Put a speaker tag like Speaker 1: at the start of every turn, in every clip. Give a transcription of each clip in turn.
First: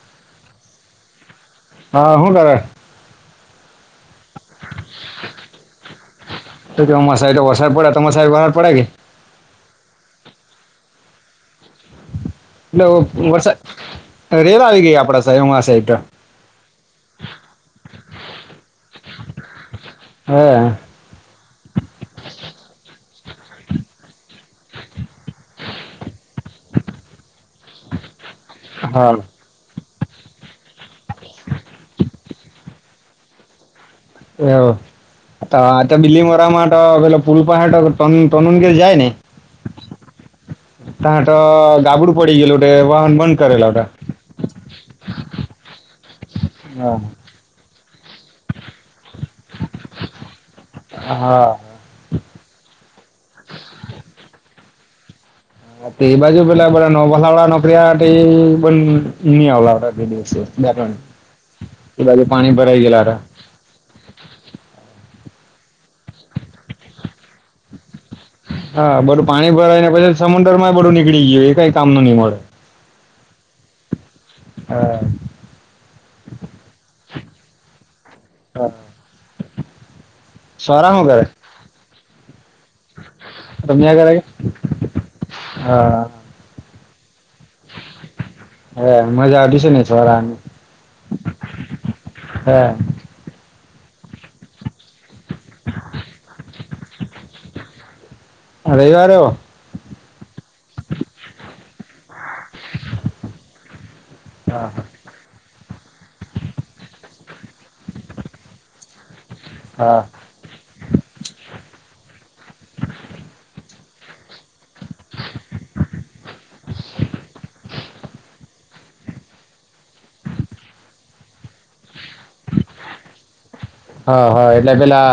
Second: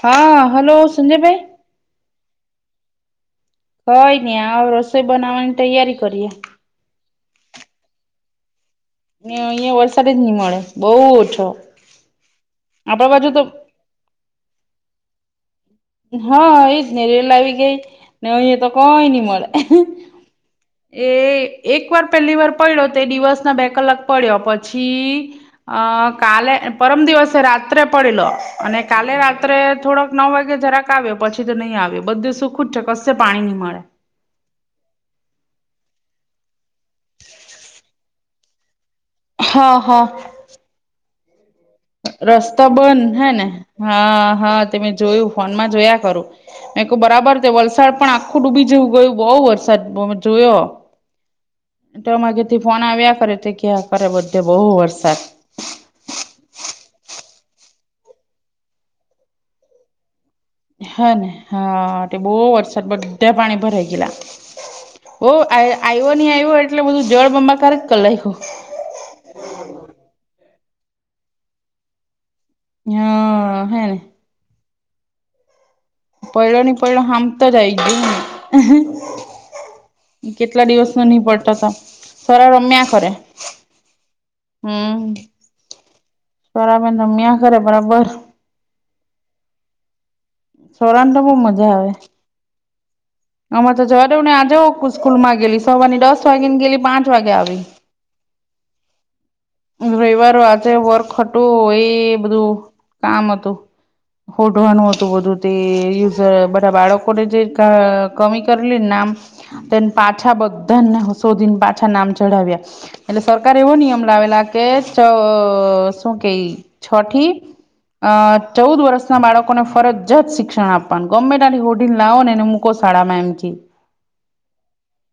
Speaker 1: હા હલો સંજય ભાઈ?
Speaker 2: હા હું કરે?
Speaker 1: કઈની આ રસોઈ બનાવાની તૈયારી કરીએ.
Speaker 2: તો અમાયી સાઇટ ત વરસાદ પડે તમારી સાઈટ વરહાત પડે કે ની?
Speaker 1: ની અહિયાં વરસાદ જ ની મળે બહું ઓછો.
Speaker 2: હલો
Speaker 1: આપડા બાજુ તો
Speaker 2: વરસાદ, રેલ આવી ગેય આપડા શહેમાતે.
Speaker 1: હં એજ ને રેલ આવી ગેય, ને અહીંયા તો કઇ ની મલે.
Speaker 2: હે
Speaker 1: એ એક વાર પેલી વાર પયડો તે દિવસ ના બે કલાક પડ્યો પછી અ કાલે પરમ દિવસે રાત્રે પડેલો, અને
Speaker 2: હા
Speaker 1: કાલે રાત્રે થોડોક નવ વાગે જરાક આવ્યો પછી તો નહીં આવ્યો બધું સુખું જ છે કશે પાણી ની મળે.
Speaker 2: હંઅંઅંઅં [unintelligible] આતો આતો બિલ્લી મોરા માત પેલો પુલ પહેત તનુ ને ઘેર જાય ને.
Speaker 1: હંહ.
Speaker 2: તા ત
Speaker 1: રસ્તો બંધ હે ને હા હા તે મેં જોયું ફોનમાં જોયા કરું. મે
Speaker 2: હતા
Speaker 1: કરું બરાબર તે વલસાડના આખું ડૂબી જેવું ગયું બહુ વરસાદ બો જોયો.
Speaker 2: હા હા
Speaker 1: તો મારા ઘરથી ફોન આવ્યા કરે તે કેયા કરે બધે બોઉ વરસાદ.
Speaker 2: ા એ બાજુ પેલા બધા નવ વલહાળ વાળા નોકરીવાળા તે ની આવા હે દિવસે. બે ત્રણ
Speaker 1: હં હ
Speaker 2: એ
Speaker 1: તે
Speaker 2: બાજુ
Speaker 1: બો
Speaker 2: પાણી ભરાઈ
Speaker 1: વરસાદ
Speaker 2: ગયેલા હતા
Speaker 1: બધ્ધે પાણી ભરાઈ ગેલા. ઓ આય આયવો ની આયવો એટલે બધું જળબ્બાકાર જ કલાયખું.
Speaker 2: હા બધું પાણી ભરાય ને પછી સમુદર માં બધું નીકળી ગયું એ કઈ કામ નું ની મળે.
Speaker 1: હં હેંને.
Speaker 2: હા.
Speaker 1: પડયો ની પયડો હામટો જ આવી ગીયો.
Speaker 2: હા
Speaker 1: કેટલા
Speaker 2: સ્વરા
Speaker 1: દિવસનો
Speaker 2: હું કરે
Speaker 1: ની પડતો હતો, ત સર રમ્યા કરે.
Speaker 2: રમ્યા કરે કે?
Speaker 1: હમ,
Speaker 2: હા
Speaker 1: થોડા રમ્યા કરે બરાબર.
Speaker 2: હા, મજા આવતી સે ને?
Speaker 1: સરાને તો બો મજા આવે.
Speaker 2: હા.
Speaker 1: અમારે તો જવાદેવોની આજે ઓ ક સ્કૂલમાંગેલી સવારની દસ વાગે ની ગેલી આઠ વાગે આવી.
Speaker 2: રવીવારે હો?
Speaker 1: રઇવાર આજે વર્ક હતું એ બધું કામ હતું,
Speaker 2: હા
Speaker 1: હોડવાનું હતું‌. હતું બધું તે યુઝ બધા બાળકોને જે કા કમી કરેલીને નામ તેન પાંચ
Speaker 2: હા
Speaker 1: પાછા બધાન શોધીને પાછા નામ ચઢાવ્યા એટલે સરકારે એવો નિયમ લાવેલા કે ચ શું કેવી છઠી અ ચૌદ વર્ષના બાળકોને ફરજિયાત શિક્ષણ આપવાનું ગમ્મે તાથી હોધીને લાવોને અને મુકો શાળામાં એમ કેય
Speaker 2: હા હા એટલે પેલા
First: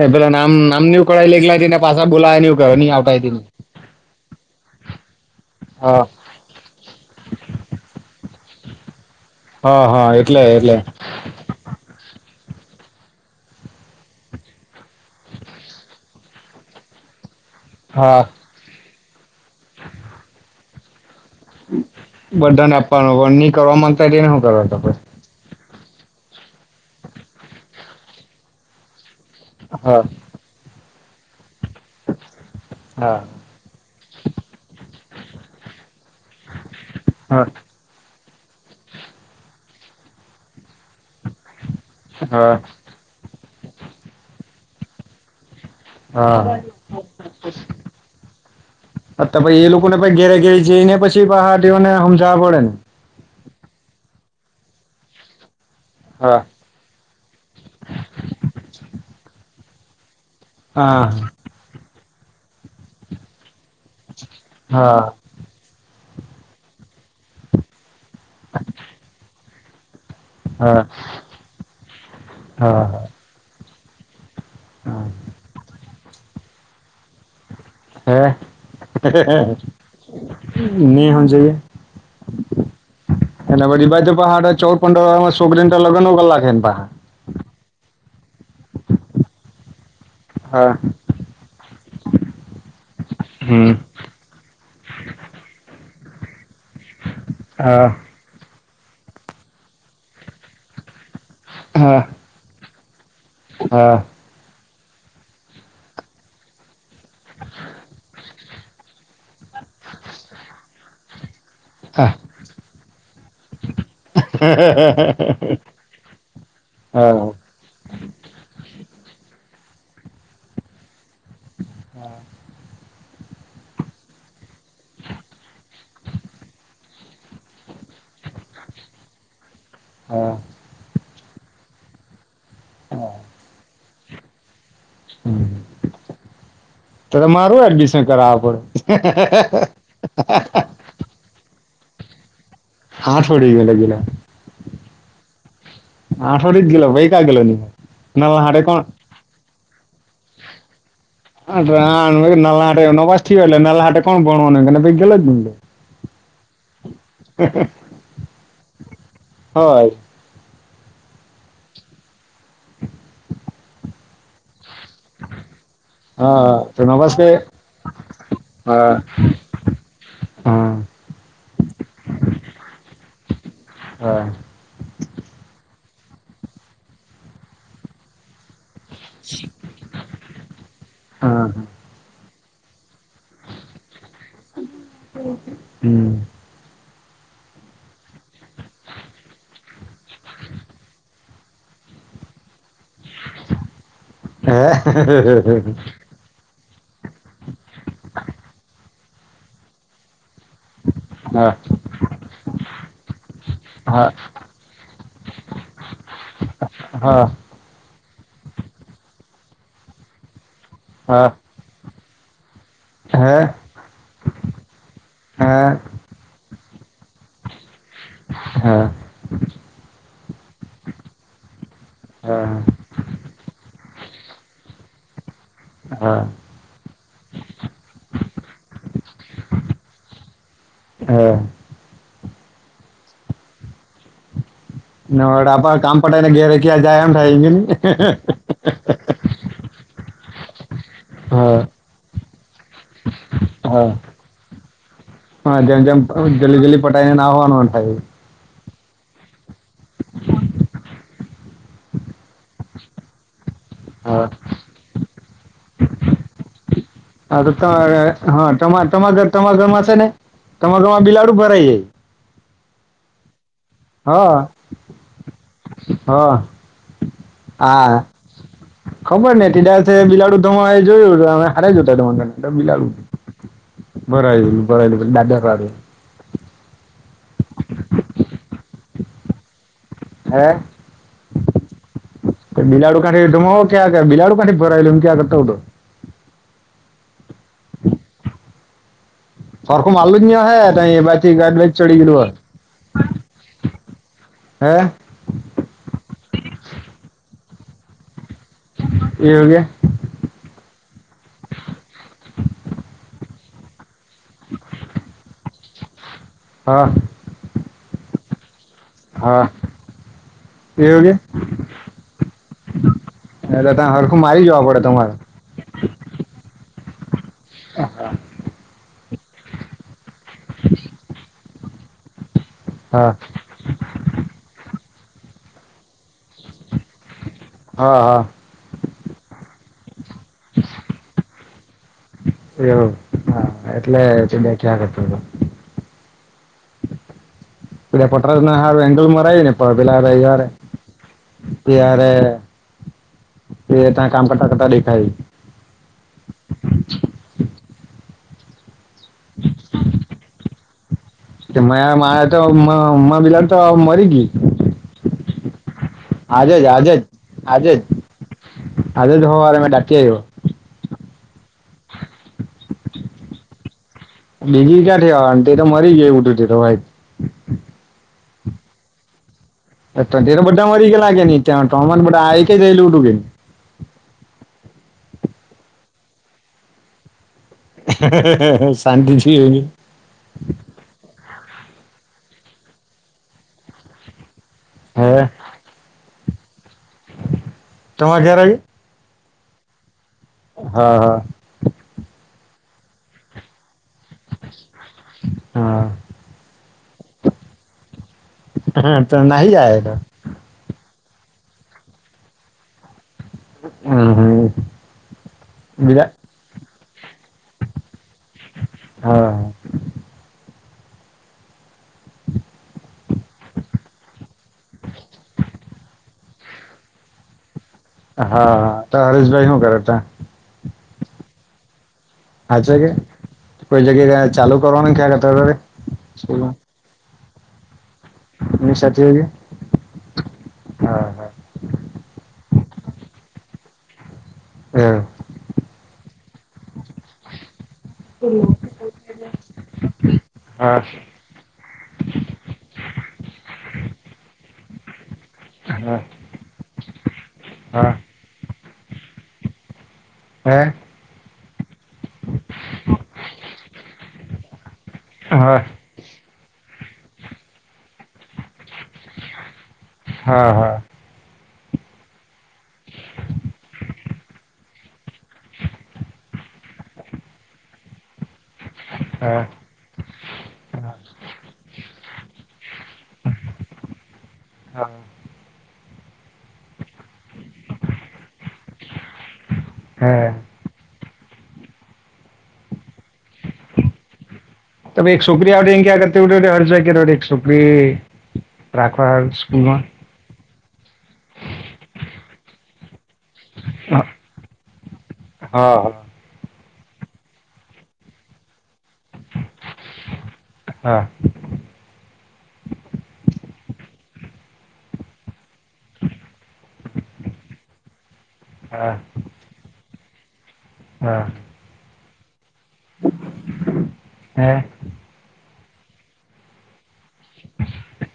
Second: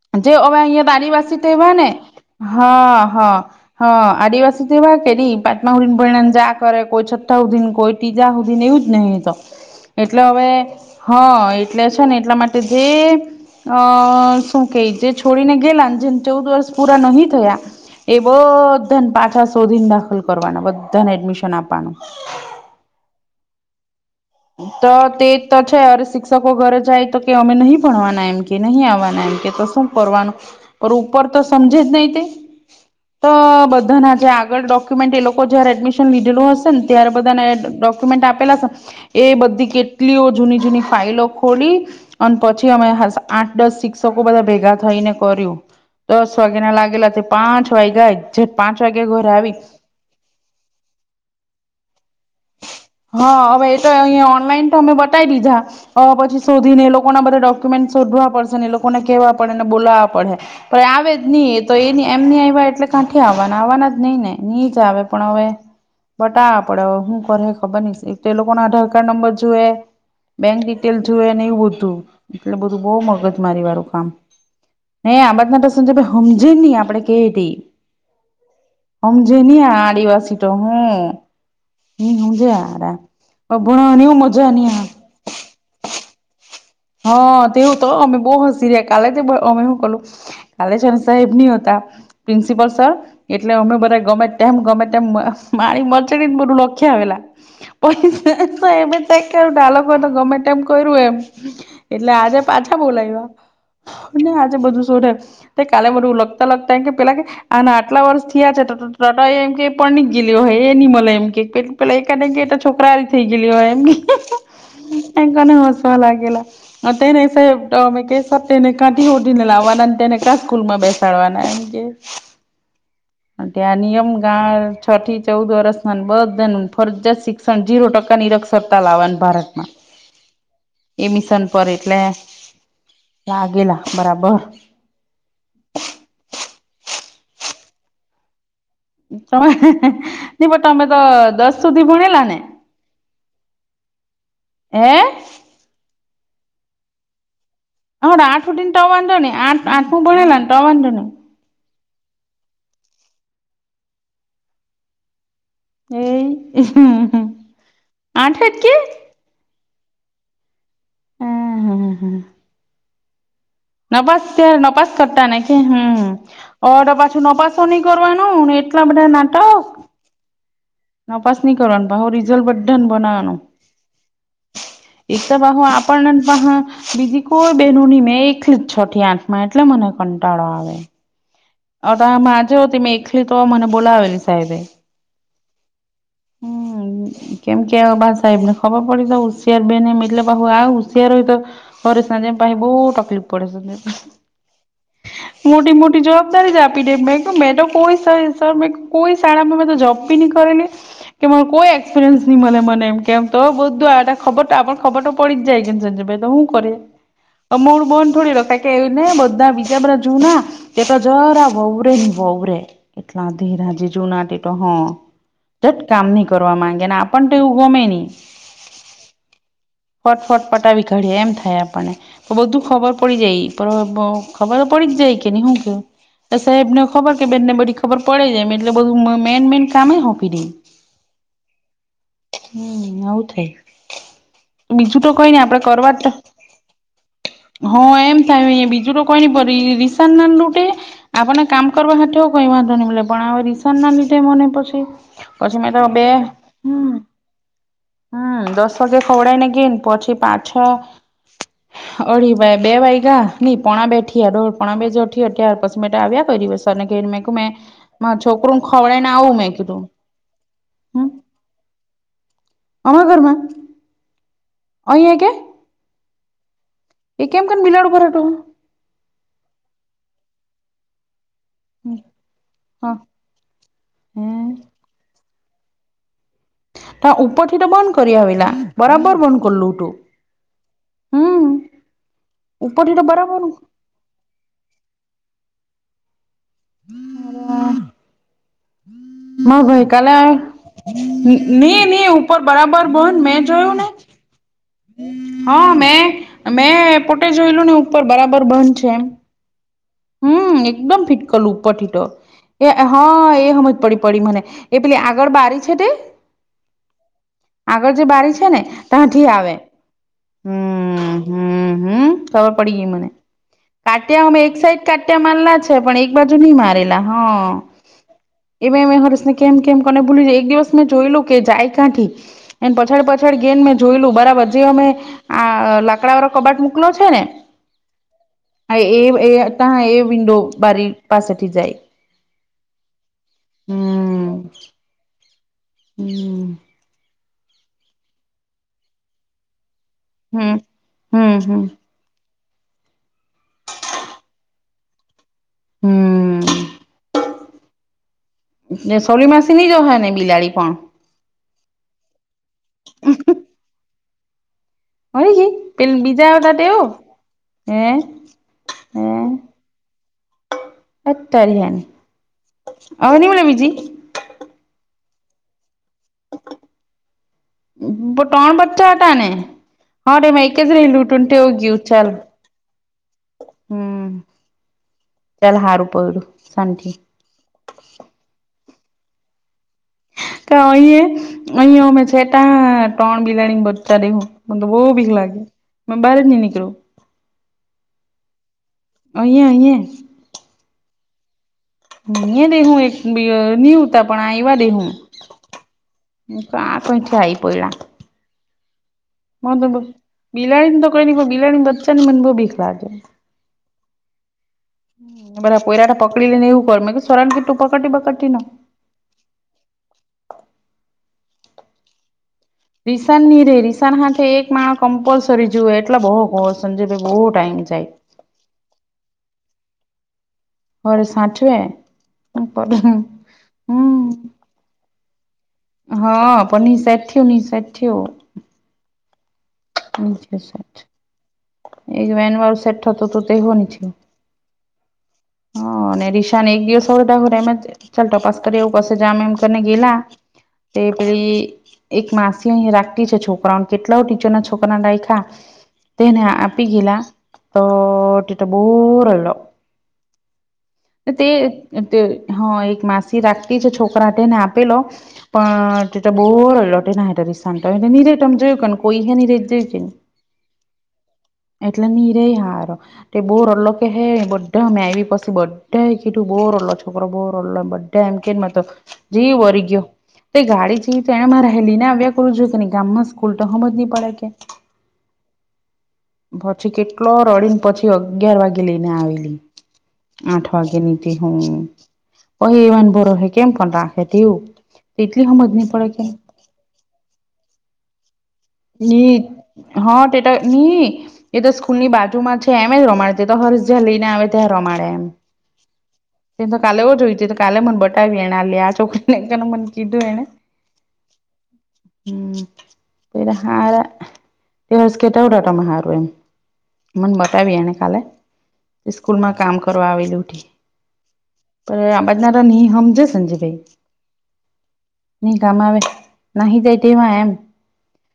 Speaker 2: એ પેલા
Speaker 1: જે
Speaker 2: નામ
Speaker 1: અવે
Speaker 2: નામ
Speaker 1: અયે
Speaker 2: ની ઉકળાય
Speaker 1: બારીવાસી
Speaker 2: એકલા તેને
Speaker 1: તેવાને
Speaker 2: પાછા બોલાય ની
Speaker 1: હ
Speaker 2: કરે ની આવતા તેને
Speaker 1: હ. હ આદિવાસી તો એવા કે
Speaker 2: હા
Speaker 1: [unintelligible] જાક કરે કોઈ છઠ્ઠા હુધીન, કોઈ ત્રીજા હુધીન એવું જ ને અયે તો
Speaker 2: હા હા
Speaker 1: એટલે હવે
Speaker 2: એટલે
Speaker 1: હ એટલે છે ને એટલા માટે જે અ શું કેય જે છોડીને ગેલા જે ચૌદ વર્ષ પૂરા નહી થયા એ
Speaker 2: હા
Speaker 1: બધાને પાછા શોધીને દાખલ કરવાના બધા એડમિશ
Speaker 2: બઘાંને આપવાનો [unintelligible] માંગતા હોય તેને કરો
Speaker 1: તો
Speaker 2: પછી
Speaker 1: તે તો છે અરે શિક્ષકો ઘરે જાય તો કે અમે નહી ભણવાના એમ કે નહી આવવાના એમ એ તો શું
Speaker 2: હા
Speaker 1: કરવાનું પર ઉપર તો સમજે જ નઈ તે
Speaker 2: હા
Speaker 1: તો બધાના જે આ આગળ ડોક્યુમેન્ટ એ લોકો જયારે એડમિશન લીધેલુ હશે ને ત્યારે બધાને
Speaker 2: હા
Speaker 1: ડોક્યુમેન્ટ આપેલા હશે એ બધી કેટલીઓ જૂની જૂની ફાઈલો ખોલી અન
Speaker 2: હા
Speaker 1: પછી અમે હા આઠ, દસ શિક્ષકો બધાં ભેગા થઈને કર્યું. દસ
Speaker 2: હા
Speaker 1: વાગેના લાગેલા તે પાંચ વાગ્યા એકઝેટ પાંચ વાગે ઘરે આવી.
Speaker 2: તે પાહા તેઓને હમજાવા પડે ને?
Speaker 1: હા, હવે એતો અહીયા ઓનલાઈન તો અમે બતાય દીધા હવે
Speaker 2: હા
Speaker 1: પછી શો શોધી ને એ લોકોના બધા ડોક્યુમેન્ટ શોધવા પડશે ને લોકોને કેવા પડેને બોલાવા પડે. પણ આવે
Speaker 2: હા
Speaker 1: જ નઈ એ તો એ એમની આવ્યા એટલે ક્યાંથી આવવાના આવવાના જ નહી ને નીજ આવે
Speaker 2: હા
Speaker 1: પણ અવે બટાવા પડે હું કરહે ખબરની એટેલો આધાર કાર્ડ નંબર જુએ. બેંક
Speaker 2: હા
Speaker 1: ડિટેલ જોવેને એવું બધું એટલે બધું બહુ
Speaker 2: હા
Speaker 1: મગજ મારી વાળું કામ ને આ બાજના સંજયભાઈ હમજે નય જે આપડે કહીએ તે
Speaker 2: હે
Speaker 1: હમજે નય આ આદિવાસી તો હું
Speaker 2: નહી સમજાય
Speaker 1: ની હમજે હારા. ભણવાની મજા નહી આવે
Speaker 2: [unintelligible]
Speaker 1: હ તેઓ તો અમે બહ હસીરીયા કાલે તો અમે શું કલું
Speaker 2: હા
Speaker 1: કાલે છે ને સાહેબની હતા પ્રિન્સિપલ સર એટલે
Speaker 2: હમ
Speaker 1: અમે બધાં ગમે ગમે તેમ માળી મચેડીને બધુ લખીયાવેલા
Speaker 2: હા
Speaker 1: પણ તો એમે થાય કે આ લોકો તો ગમે એમ કર્યું એમ
Speaker 2: હા
Speaker 1: એટલે આજે પાછા બોલાવ્યા
Speaker 2: હા.
Speaker 1: ને આજે બધું સોઢે કાલે બધું લખતા લખતા કે પેલા કેય આના આટલા વર્ષ થયા છે તો એમ કે પરણી ગયેલો હે એની મલે એમ કેય. પેલા
Speaker 2: હા
Speaker 1: એકાદને છોકરા થઈ ગયેલી હોય એમ કને હસવા લાગે. [unintelligible]
Speaker 2: હા
Speaker 1: તમે કહેશો તેને કાંથી હોધીને લાવવાના તેને કા સ્કૂલમાં બેસાડવાના એમ કે અને ત્યાં નિયમ ગાળ છ થી ચૌદ વર્ષ બધા ફરજિયાત શિ જીરો ટકા નીરક્ષરતા લાવવાનુ ભારતમાં.
Speaker 2: હા.
Speaker 1: એમિશન પર એટલે
Speaker 2: હા.
Speaker 1: આગેલા બરાબર.
Speaker 2: તો, મારું એડમિશન કરાવા પડે.
Speaker 1: તમે પણ તમે તો દસ સુધી ભણેલા ને?
Speaker 2: આઠવાડી ગેલો ગેલા,
Speaker 1: હે
Speaker 2: આઠવાડડી જ ગેલો ભાઈ ક ગેલો. નલા
Speaker 1: આઠ
Speaker 2: હાટે
Speaker 1: સુધીન
Speaker 2: કોણ
Speaker 1: તો [unintelligible]
Speaker 2: હ નાલા હા નપાસ થેલા નાલા હાથે કોણ ગેલો જ ની.
Speaker 1: એ આઠજ કે?
Speaker 2: હા.
Speaker 1: હમ હમ હા.
Speaker 2: [inaudible]
Speaker 1: નપાસ નપાસ કરતા નને કે હમ.
Speaker 2: હા હા તો
Speaker 1: ઓડર
Speaker 2: નવાસ
Speaker 1: પાછું
Speaker 2: કે
Speaker 1: નપાસો નહી કરવાનું એટલા
Speaker 2: હા
Speaker 1: બધા નાટક.
Speaker 2: હા.
Speaker 1: ના પાસ નહી કરવાનું ભાવ રિઝલ્ટ બધા ને બનાવવાનું.
Speaker 2: હા.
Speaker 1: એક તો બાહુ આપણને બીજી કોઈ, બનો નહી મેં એક એકલી છોટી આંઠ માં એટલે મને કંટાળો આવે.
Speaker 2: હ હા.
Speaker 1: અ માજ હોતી મેં એકલી તો મને બોલાવેલી સાહેબે.
Speaker 2: હમ
Speaker 1: હમ. કેમ કે આ બાસ સાહેબને ખબર પડી તો ઉશિયાર બેન મીલે બાહુ આ ઉશિયાર હોય તો હરે સા જેમ ભ બહ તકલીફ પડે છે,
Speaker 2: હે
Speaker 1: મોટી મોટી જ તારી જ આપી દે મેં મેં તો કોઈ સર મે કોઈ શાળામાં મેં તો જબ બી નહી કરેલી. કે મારો
Speaker 2: હા
Speaker 1: કોઈ એક્સપિરિયન્સ નહીં મળે મને એમ કેમ તો બધું
Speaker 2: હા
Speaker 1: આ ખબર તો આપ પણ ખબર તો પડી જાય કેને સંજયભાઈન. દહું કર
Speaker 2: હા.
Speaker 1: અમળ બોંધ થોડી રખ કે ને બધા બીજા બધા જૂના, એ પ
Speaker 2: હા
Speaker 1: જરા આવ વવરેે વવરેે
Speaker 2: હે
Speaker 1: એટલા
Speaker 2: હા
Speaker 1: ધીરાજીજુ નાટી તો હ. કામ નહીં કરવા માંગે ને આપણ તો એવું ગમે નહી.
Speaker 2: હા.
Speaker 1: ફટફટ પટાાવી કાઢએ એમ થાય આપણને,
Speaker 2: હા
Speaker 1: તો
Speaker 2: હા
Speaker 1: બધું ખબર પડી જાય. ખબર પડી જઈ કે ન હું કે
Speaker 2: હા
Speaker 1: તો સાહેબને ખબર કે બે ને બધી ખબર પડે જાયમ એટલે બધું મેન મેઈન કામ હો ફીરી.
Speaker 2: હા.
Speaker 1: હમ આવું થાય. બીજું તો કોઈ નઈ આપડે
Speaker 2: નવડા પર
Speaker 1: કરવા
Speaker 2: કામ
Speaker 1: જ
Speaker 2: પટાઈને ઘેરે ક્યાં જાય એમ થાય છે ને
Speaker 1: હો એમ થાય બીજું તો કોઈ નઈ સનાન રૂટે. આપણેને
Speaker 2: હા
Speaker 1: કામ કરવા હાથેું કહીવાંધો નને બ પણ રિસન
Speaker 2: હા
Speaker 1: ના લીધે મને પછી. પછી
Speaker 2: હા
Speaker 1: મેં
Speaker 2: જેમ
Speaker 1: તો
Speaker 2: જેમ
Speaker 1: બે
Speaker 2: જલ્દી જલ્દી પટાઈીને ના હોવાનુંન થાય.
Speaker 1: હમ દસ વાગે ખવડાયને ગીન પછી પાછ અઢી ભાઈ બે વાઈ ગા નહી પોણા
Speaker 2: હા
Speaker 1: બેઠીયા દો પોણા બે જોઠી ત્યાર પછી મ આવ્યા કોઈ દિવસ. ને કને મેં ક
Speaker 2: હા તો
Speaker 1: મેં,
Speaker 2: ત
Speaker 1: છોકરું ખવડ ને આવું મેં કીધું.
Speaker 2: તમારે ઘમાં બિલાડુ ભરાય જાય.
Speaker 1: અમા ઘરમાં.
Speaker 2: હા.
Speaker 1: અહીંયા કે?
Speaker 2: હા.
Speaker 1: એ કેમ કે બિલાડ
Speaker 2: હા
Speaker 1: ભઠો?
Speaker 2: ખબર ને ટીડાસે બિલાડુ ધમાવા એ જોયું હતુંમે. જોતા બિલાલ,
Speaker 1: હા
Speaker 2: ભરાયેલું ભરાયેલું દાર.
Speaker 1: ત ઉપર થી તો બંધ કરી આવેલા બરાબર બંધ કરલું તું.
Speaker 2: હે?
Speaker 1: ઉપરથી
Speaker 2: બિલાાડુ
Speaker 1: તો
Speaker 2: કાઢી
Speaker 1: બરાબર
Speaker 2: તમ આ બલાડ ક એમ આઉ
Speaker 1: બ [unintelligible]
Speaker 2: ફરખ
Speaker 1: કાલે
Speaker 2: માલુ ન હે ત એ બાછ ગાડજ
Speaker 1: ની
Speaker 2: ચડી
Speaker 1: ની
Speaker 2: ગું હો.
Speaker 1: ઉપર બરાબર બંધ મેં જોયું ને
Speaker 2: હા.
Speaker 1: હા મેં, મેં પોતે જોયેલું ને ઉપર બરાબર બંધ છે એમ.
Speaker 2: એવુ કે?
Speaker 1: હમ એકદમ ફિટકલું ઉપરથીટ, એ હા એ સ મ પડી પડી મને, એ પેલી આગળ બારી છે તે.
Speaker 2: હા.
Speaker 1: આગળ જે બારી છે ને, ત્યાંઠી
Speaker 2: હા
Speaker 1: આવે.
Speaker 2: એવું
Speaker 1: હમ
Speaker 2: કે
Speaker 1: હ હમ ખબર પડી ગઈ મને,
Speaker 2: એટલે ત્યાં
Speaker 1: કટ
Speaker 2: હરખું મારી
Speaker 1: એકસ
Speaker 2: જવા
Speaker 1: ટ
Speaker 2: પડે તમારે
Speaker 1: મારલા છે પણ એક બાજુ નહી મારેલા હા. એ અમે હર્શને કેમ કેમ કોને ભૂલી એક દિવસ મેં જોઈ લો કે જાય કાંઠી. એને પછાડ
Speaker 2: હા
Speaker 1: પછાડ ગેન મેં જોય લું બરાબર જે મેમે, આ લાકડા વાર કબાટ મોકલો છે, ને
Speaker 2: હા હા
Speaker 1: એ હ એ વિન્ડો બારી પાસે જાય.
Speaker 2: એવું હા એટલે
Speaker 1: હમ
Speaker 2: ત ક્યાં કરતો હતો.
Speaker 1: હમ.
Speaker 2: પે પટરાસ ના સારું એંગલ મરા આવી ને પણ પેલા ભ યાર
Speaker 1: હમ હમ હમ
Speaker 2: તાર. સ ત કામ કટા કટા લેખાય.
Speaker 1: હમ. સોર માસી ની જ હોય ને બિલાડી પણ?
Speaker 2: મા મા તો પલાને તો મરી ગયું.
Speaker 1: હો ન પ બજા ત
Speaker 2: આજે જ
Speaker 1: તેઓ
Speaker 2: આજે જ
Speaker 1: હ હ?
Speaker 2: ડાકી આવ્યો.
Speaker 1: અતારી હની, હવેની મળ બીજી?
Speaker 2: બીજી ક્યાંઠવા તે તો મરી ગય ઉટું તે તો વાઈટ.
Speaker 1: પટોણ બચા હટાને?
Speaker 2: એને બા મરી ગેલાાગે
Speaker 1: ગયું
Speaker 2: ત્યા
Speaker 1: ચાલ
Speaker 2: બધા આ એક કે જયું ઉઠું કેે.
Speaker 1: હમ, ચાલ સારું પડડ્યું શાંતિ.
Speaker 2: શાંતિ છે એની.
Speaker 1: કે અહી, અમે છેટા ત્રણ બિલાડી બચતા રેહું. મ તો બહુ ભીખ લાગી, મે બહાર જ ન નીકલું.
Speaker 2: તમા ગ્યારજ કે?
Speaker 1: અહીંયા આય અહીંયા.
Speaker 2: હા હા.
Speaker 1: મે ને હું ન્યૂ તા પણ આવવા દેહુ
Speaker 2: હા
Speaker 1: આ કઈથી આયી પડ્યા.
Speaker 2: હા તો નહી જાય એ તો.
Speaker 1: બિલાડી ને તો કંઇ નહીં બિલાડીની બચ્ચાને મન બોવ બીક લાગે.
Speaker 2: હ હા.
Speaker 1: અમારા પોરિયાને પકડી લે ને એ કર મે કીધું સરન કે તું પકડટી બકડ તી ન.
Speaker 2: હા.
Speaker 1: રિસાન નની રે રિસાન હાથે એક માણ કમ્પલસરી જુએ એટલે બહુ કો સમજ ભ બહુ ટાઈમ જાય.
Speaker 2: હા તો હરેશભાઈ શું કરે હતા.
Speaker 1: હરેશ હાચવે.
Speaker 2: હા છો કે કોઈ જગ્યા ચાલુ કરવા ન ક્યાત.
Speaker 1: હા પણ નિ સેટ થ્યો ની સેટ થ્યો.
Speaker 2: એ સાચવે છે.
Speaker 1: [unintelligible]
Speaker 2: હા હા.
Speaker 1: એક વેનવાળું સેટ થતું તે હોની છે.
Speaker 2: હમ.
Speaker 1: હ અને રીશા ને એક દિવસ એમ ચાલ તપાસ કરી એવું પસે જામ એમ કરીને ગેલા. તે
Speaker 2: હા
Speaker 1: પેલી એક માસી અહી રાખતી છે છોકરાઓને કેટલા ટીચર ના છોકરાના રાખ્યા તેને પાકી ગયેલા તો
Speaker 2: હા હા
Speaker 1: તું તો બોવ રયલો.
Speaker 2: હે
Speaker 1: તે હ એક માસી રાખતી છે છોકરાને આપેલો
Speaker 2: હા
Speaker 1: પણ [unintelligible]
Speaker 2: હા હા
Speaker 1: એટલે ની રે હારો એ બહુ રલો કે હે બધા મેરી બાકી બધા એ કીધું બોર અ છોકરો બોર અવલો બધા એમ કે માર તો જીવ
Speaker 2: હા.
Speaker 1: બળી ગયો. તે ગાડી
Speaker 2: હા.
Speaker 1: જઈ તો એને મા રહેલી ને આવ્યા કરું જો કે ન ગામમાં સ્કૂલ તો હમ જ નહી પડે કે
Speaker 2: હા.
Speaker 1: પછી કેટલો રડીને પછી અગિયાર વાગે લઈ ને આવેલી
Speaker 2: હા.
Speaker 1: આઠ વાગે નીતી હું એવા ન ભરોહે કેમ પણ રાખે તેવું
Speaker 2: ત એક
Speaker 1: એટલી હમજ
Speaker 2: છોકરી
Speaker 1: નહી
Speaker 2: આવડે
Speaker 1: પડે
Speaker 2: ક્યાં
Speaker 1: કે
Speaker 2: કરતી હર્ષ કર એક છોકરી રાખવા
Speaker 1: ની
Speaker 2: સ્કૂલમાં
Speaker 1: હા તેટ હ એ તો સ્કૂલની બાજુમાં છે એમ જ રમાડ તે તો હર્ષ
Speaker 2: હા
Speaker 1: જલીને આવે ત્યાર રમાડે એમ.
Speaker 2: હા.
Speaker 1: એતો કાલે જોયઈ ત તો કાલે મને બતાવી એના લ આ છોકરીને મને કીધું એને
Speaker 2: હા
Speaker 1: હમ. તે હારા તેસ કેટ ઉડાટમાં હાર તો એમ મને બતાવી એને કાલે
Speaker 2: હા.
Speaker 1: સ્કૂલમાં કામ કરવા આવેલ ઉઠી
Speaker 2: હા.
Speaker 1: પણ આ બાજના નય હમજે સંજયભાઈ.
Speaker 2: હે
Speaker 1: નહી કામ આવે નહી જાય તેવા એમ.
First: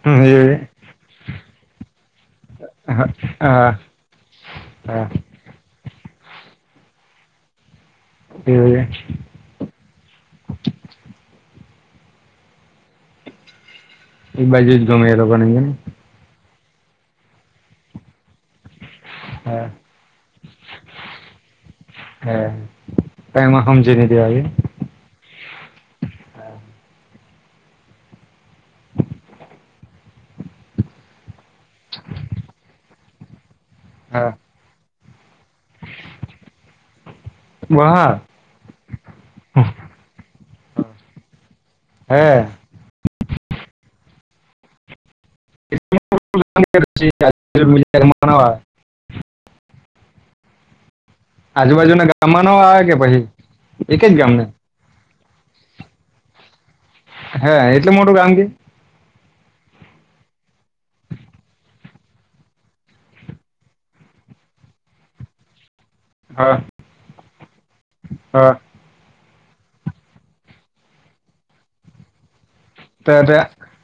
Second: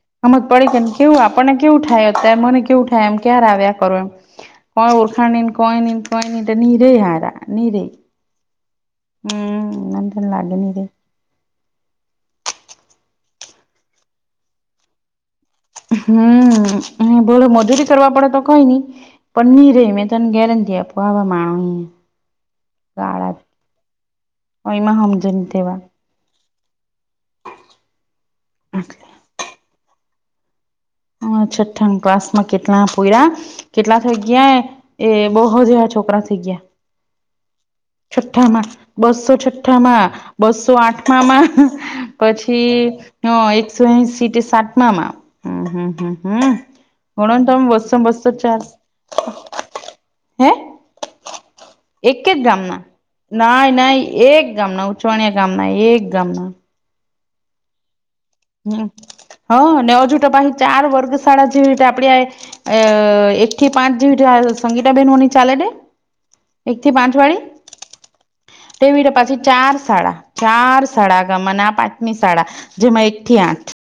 Speaker 2: હમ,
Speaker 1: હમજ
Speaker 2: એ
Speaker 1: પડી કેને કેવું આપણને કેવું થાય અત્યારે મને કેવું
Speaker 2: હા
Speaker 1: થાય એમ ક્યારે
Speaker 2: હા
Speaker 1: આવ્યા કરો એમ. કોઈ
Speaker 2: હા
Speaker 1: ઓળખા નય કોઈ નય કોઈ તો નીરે હારા નિનીરે.
Speaker 2: [unintelligible]
Speaker 1: હમ્મ નાંધ લાગે ન તે
Speaker 2: એ બાજુ જ ગમે એ લોકો ને ને
Speaker 1: હમ્મ હમ્મ ભોલો મધુરી કરવા પડે તો કઈની
Speaker 2: હા
Speaker 1: પની રહી મેં તને ગેરંટી આપું આવા માણો
Speaker 2: હ ક એમાં સમજીને દેવાવે
Speaker 1: ઓ એમાં હમજીન દેવા એટલે હ છઠ્ઠા ના ક્લાસમાં કેટલા પોયરા કેટલા થઈ
Speaker 2: હા.
Speaker 1: ગયા એ બહુ [unintelligible] છોકરા થઈ ગયા
Speaker 2: બહા
Speaker 1: છઠ્ઠામાં બસો છઠ્ઠામાં બસો આઠઠામાં
Speaker 2: હે
Speaker 1: પછી હ એકસો એસી તે સાતમા માં હમ્મ, હમ્મ, હમ્મ ગણ તો બસો બસસો
Speaker 2: ગામમાં ન આવે.
Speaker 1: ચાર હે
Speaker 2: આજુ
Speaker 1: એક એક ગામના ના ના
Speaker 2: જ ગામને
Speaker 1: એક ગામ ના ઉછવાણીયા ગામ ના એક ગામના
Speaker 2: હે એટલે મોટું કામ કે
Speaker 1: હમ્મ હ ને હજુ તો પછી ચાર વર્ગ શાળા જેવી તે આપડી આય અહ એક થી પાંચ જેવી ટ્રાયલ સંગીતાબેનો ની ચાલે ને
Speaker 2: હા
Speaker 1: એક થી પાંચ વાળી
Speaker 2: હા
Speaker 1: તેવીડ પાછી ચાર શાળા ચાર શાળા ગમના પાંચમી શાળા
Speaker 2: તો
Speaker 1: જેમાં એકથી
Speaker 2: તો
Speaker 1: આઠ